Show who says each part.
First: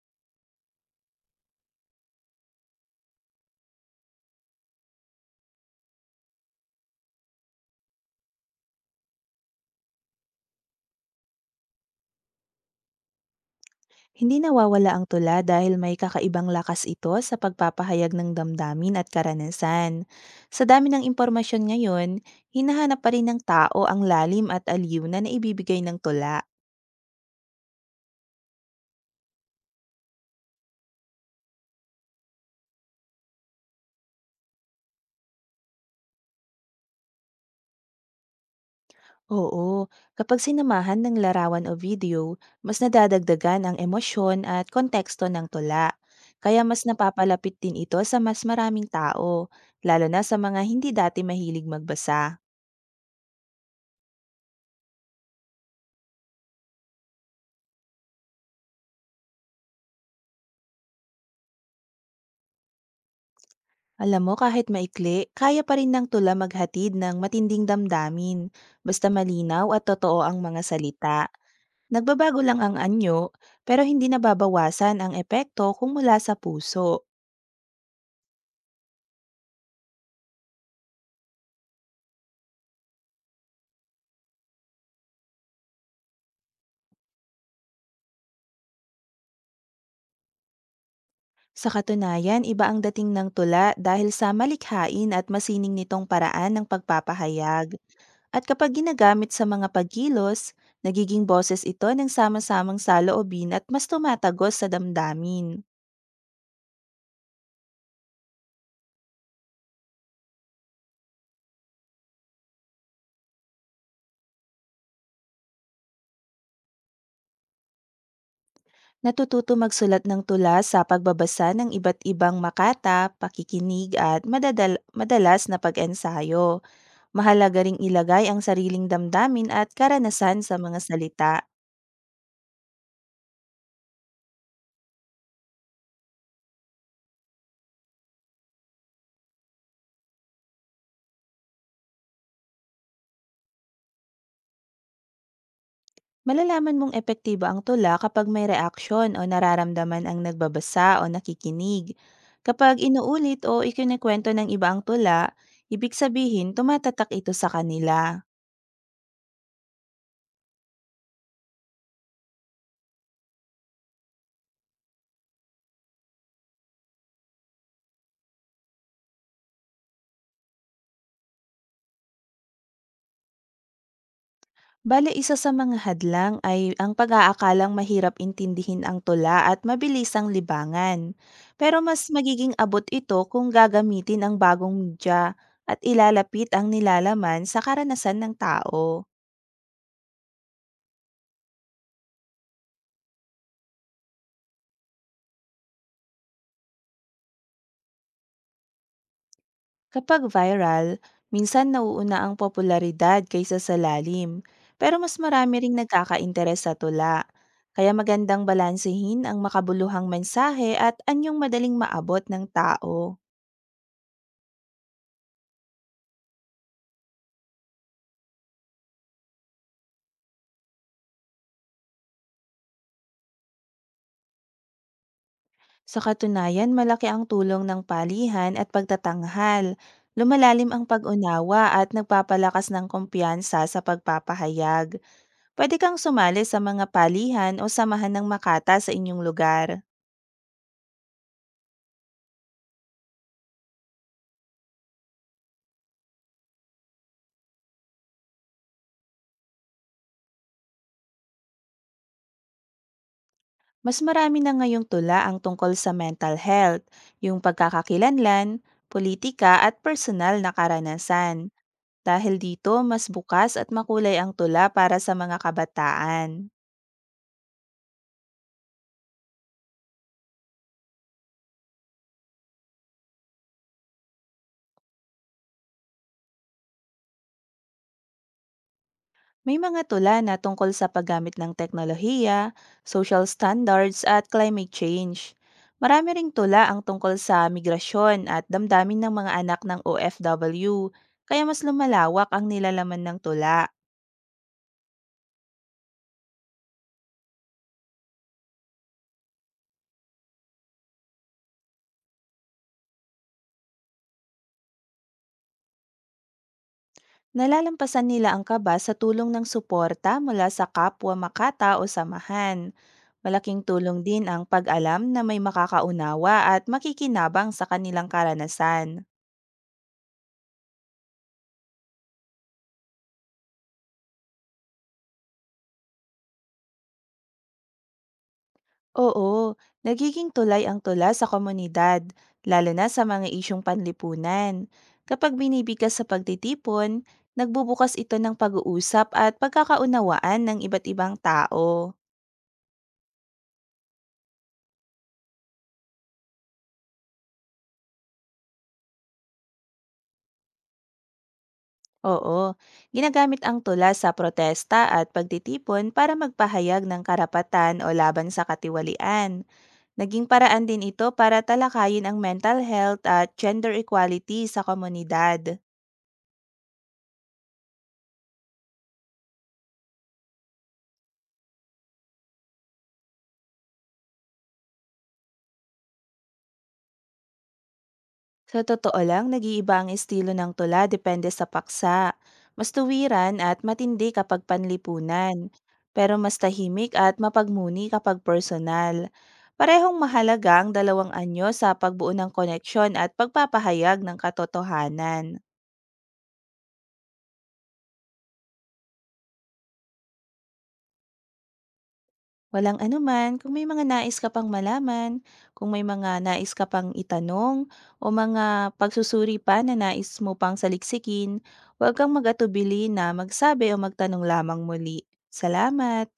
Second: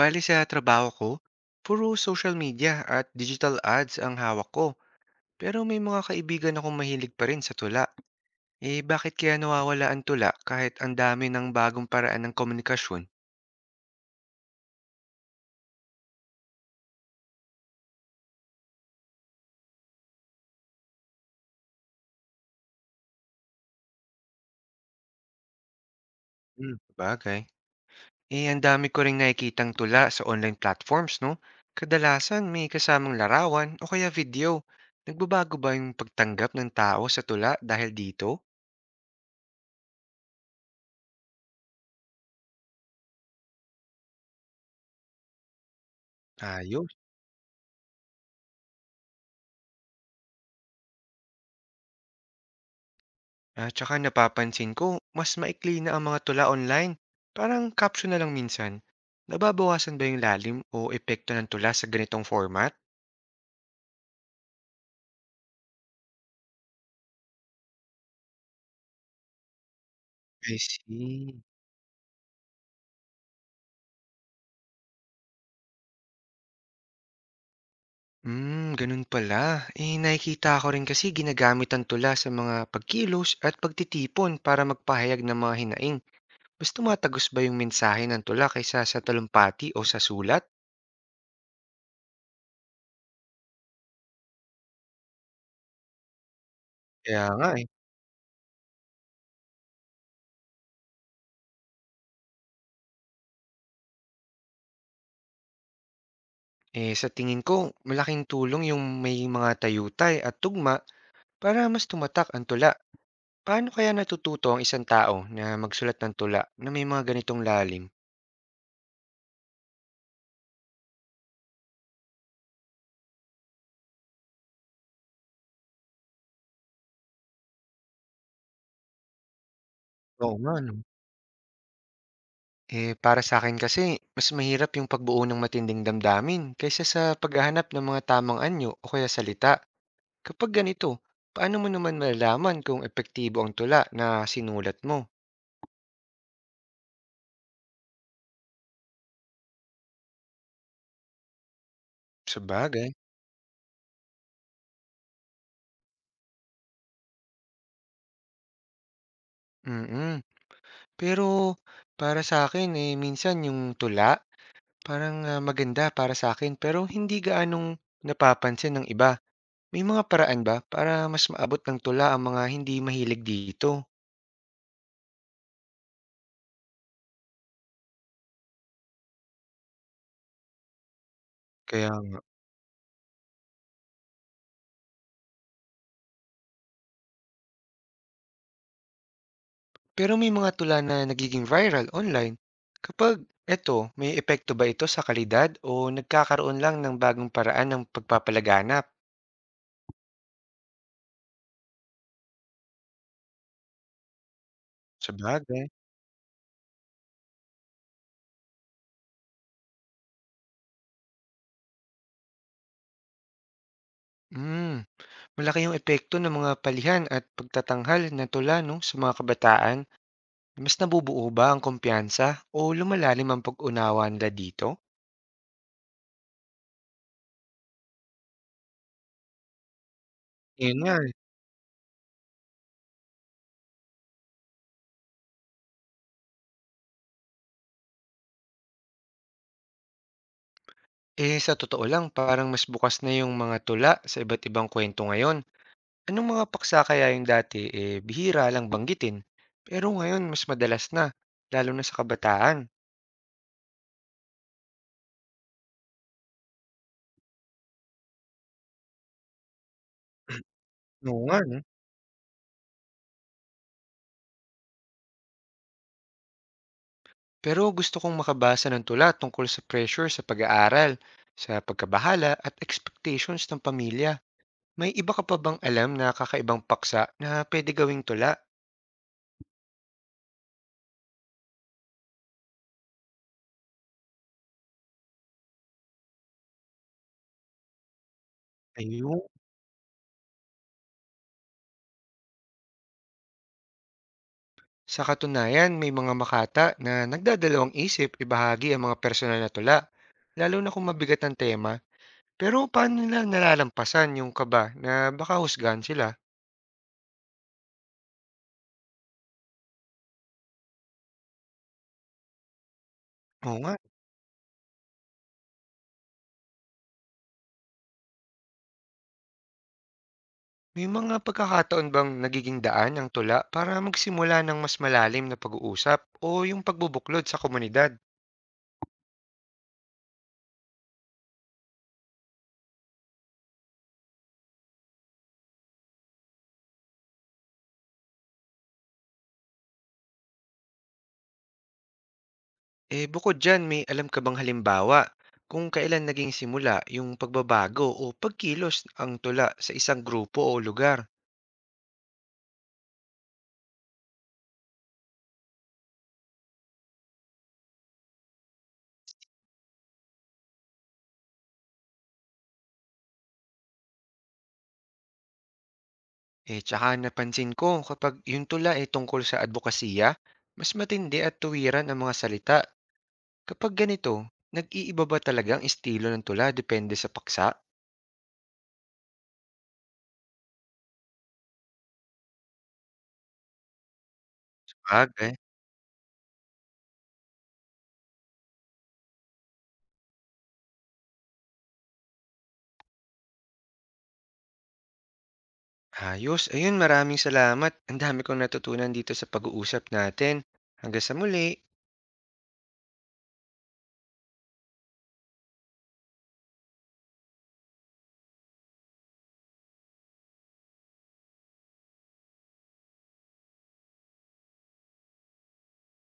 Speaker 1: Bali sa trabaho ko, puro social media at digital ads ang hawak ko. Pero may mga kaibigan akong mahilig pa rin sa tula. Eh bakit kaya nawawala ang tula kahit ang dami ng bagong paraan ng komunikasyon?
Speaker 2: Hindi nawawala ang tula dahil may kakaibang lakas ito sa pagpapahayag ng damdamin at karanasan. Sa dami ng impormasyon ngayon, hinahanap pa rin ng tao ang lalim at aliw na naibibigay ng tula.
Speaker 1: Hmm, bagay. Eh ang dami ko rin nakikitang tula sa online platforms, no? Kadalasan may kasamang larawan o kaya video. Nagbabago ba yung pagtanggap ng tao sa tula dahil dito?
Speaker 2: Oo, kapag sinamahan ng larawan o video, mas nadadagdagan ang emosyon at konteksto ng tula. Kaya mas
Speaker 1: Ayos.
Speaker 2: napapalapit din ito sa mas maraming tao, lalo na sa mga hindi dati mahilig magbasa.
Speaker 1: At saka napapansin ko, mas maikli na ang mga tula online. Parang caption na lang minsan. Nababawasan ba yung lalim o epekto ng tula sa ganitong format?
Speaker 2: Alam mo, kahit maikli, kaya pa rin ng tula maghatid ng matinding damdamin, basta malinaw at totoo ang
Speaker 1: I
Speaker 2: mga salita.
Speaker 1: see.
Speaker 2: Nagbabago lang ang anyo, pero hindi nababawasan ang epekto kung mula sa puso.
Speaker 1: Hmm, ganun pala. Eh, nakikita ko rin kasi ginagamit ang tula sa mga pagkilos at pagtitipon para magpahayag ng mga hinaing. Mas tumatagos ba yung mensahe ng tula kaysa sa talumpati o sa sulat?
Speaker 2: Sa katunayan, iba ang dating ng tula dahil sa malikhain at masining nitong paraan ng
Speaker 1: Kaya nga eh.
Speaker 2: pagpapahayag. At kapag ginagamit sa mga pagkilos, nagiging boses ito ng sama-samang saloobin at mas tumatagos sa damdamin.
Speaker 1: Eh, sa tingin ko, malaking tulong yung may mga tayutay at tugma para mas tumatak ang tula. Paano kaya natututo ang isang tao na magsulat ng tula na may mga ganitong lalim?
Speaker 2: Natututo magsulat ng tula sa pagbabasa ng iba't ibang makata, pakikinig at madalas na pag-ensayo. Mahalaga ring ilagay ang sariling damdamin at
Speaker 1: Oo
Speaker 2: karanasan
Speaker 1: nga,
Speaker 2: sa
Speaker 1: no?
Speaker 2: mga salita.
Speaker 1: Eh, para sa akin kasi, mas mahirap yung pagbuo ng matinding damdamin kaysa sa paghahanap ng mga tamang anyo o kaya salita. Kapag ganito, paano mo naman malalaman kung epektibo ang tula na sinulat mo?
Speaker 2: Malalaman mong epektibo ang tula kapag may reaksyon o nararamdaman ang nagbabasa o nakikinig.
Speaker 1: Sa
Speaker 2: Kapag
Speaker 1: bagay.
Speaker 2: inuulit o ikinikwento ng iba ang tula, ibig sabihin tumatatak ito sa kanila.
Speaker 1: mm Pero para sa akin, eh, minsan yung tula, parang maganda para sa akin pero hindi gaanong napapansin ng iba. May mga paraan ba para mas maabot ng tula ang mga hindi mahilig dito?
Speaker 2: Bale isa sa mga hadlang ay ang pag-aakalang mahirap intindihin ang tula at mabilis ang libangan. Pero
Speaker 1: Kaya
Speaker 2: mas
Speaker 1: nga.
Speaker 2: magiging abot ito kung gagamitin ang bagong media at ilalapit ang nilalaman sa karanasan ng tao.
Speaker 1: Pero may mga tula na nagiging viral online. Kapag eto, may epekto ba ito sa kalidad o nagkakaroon lang ng bagong paraan ng pagpapalaganap?
Speaker 2: Kapag viral, minsan nauuna ang popularidad kaysa sa lalim, pero
Speaker 1: Sa
Speaker 2: mas marami
Speaker 1: bagay.
Speaker 2: ring nagkakainteres sa tula. Kaya magandang balansehin ang makabuluhang mensahe at anyong madaling maabot ng tao.
Speaker 1: Mm, malaki yung epekto ng mga palihan at pagtatanghal na tula, no, sa mga kabataan. Mas nabubuo ba ang kumpiyansa o lumalalim ang pag-unawa nila dito?
Speaker 2: Sa katunayan, malaki ang tulong ng palihan at pagtatanghal. Lumalalim
Speaker 1: Yun
Speaker 2: ang
Speaker 1: nga.
Speaker 2: pag-unawa at nagpapalakas ng kumpiyansa sa pagpapahayag. Pwede kang sumali sa mga palihan o samahan ng makata sa inyong lugar.
Speaker 1: Eh, sa totoo lang, parang mas bukas na yung mga tula sa iba't ibang kwento ngayon. Anong mga paksa kaya yung dati, eh, bihira lang banggitin. Pero ngayon, mas madalas na, lalo na sa kabataan.
Speaker 2: Mas marami na ngayong tula ang tungkol sa mental health, yung pagkakakilanlan, politika at personal na
Speaker 1: Oo
Speaker 2: karanasan.
Speaker 1: nga, no?
Speaker 2: Dahil dito, mas bukas at makulay ang tula para sa mga kabataan.
Speaker 1: Pero gusto kong makabasa ng tula tungkol sa pressure sa pag-aaral, sa pagkabahala at expectations ng pamilya. May iba ka pa bang alam na kakaibang paksa na pwede gawing tula?
Speaker 2: May mga tula na tungkol sa paggamit ng teknolohiya, social standards at climate change. Marami ring tula ang tungkol sa migrasyon at damdamin ng
Speaker 1: Ayun.
Speaker 2: mga anak ng OFW, kaya mas lumalawak ang nilalaman ng tula.
Speaker 1: Sa katunayan, may mga makata na nagdadalawang isip ibahagi ang mga personal na tula. Lalo na kung mabigat ang tema. Pero paano nila nalalampasan yung kaba na baka husgahan sila?
Speaker 2: Nalalampasan nila ang kaba sa tulong ng suporta mula sa kapwa makata o samahan.
Speaker 1: Oo
Speaker 2: Malaking
Speaker 1: nga.
Speaker 2: tulong din ang pag-alam na may makakaunawa at makikinabang sa kanilang karanasan.
Speaker 1: May mga pagkakataon bang nagiging daan ang tula para magsimula ng mas malalim na pag-uusap o yung pagbubuklod sa komunidad?
Speaker 2: Oo, nagiging tulay ang tula sa komunidad, lalo na sa mga isyong panlipunan. Kapag binibigkas sa pagtitipon, nagbubukas ito ng pag-uusap at pagkakaunawaan ng iba't ibang tao.
Speaker 1: Eh bukod dyan, may alam ka bang halimbawa kung kailan naging simula yung pagbabago o pagkilos ang tula sa isang grupo o lugar?
Speaker 2: Oo, ginagamit ang tula sa protesta at pagtitipon para magpahayag ng karapatan o laban sa katiwalian. Naging paraan din ito para talakayin ang mental health at gender equality sa komunidad.
Speaker 1: Eh tsaka napansin ko kapag yung tula ay tungkol sa advokasya, mas matindi at tuwiran ang mga salita. Kapag ganito, nag-iiba ba talaga ang estilo ng tula depende sa paksa?
Speaker 2: Sa totoo lang, nag-iiba ang estilo ng tula depende sa paksa. Mas tuwiran at matindi kapag
Speaker 1: Sabagay,
Speaker 2: panlipunan, pero mas tahimik at mapagmuni kapag personal. Parehong mahalaga ang dalawang anyo sa pagbuo ng koneksyon at pagpapahayag ng katotohanan.
Speaker 1: ayos. Ayun, maraming salamat. Ang dami kong natutunan dito sa pag-uusap natin. Hanggang sa muli.
Speaker 2: Walang anuman, kung may mga nais ka pang malaman, kung may mga nais ka pang itanong, o mga pagsusuri pa na nais mo pang saliksikin, huwag kang mag-atubili na magsabi o magtanong lamang muli. Salamat!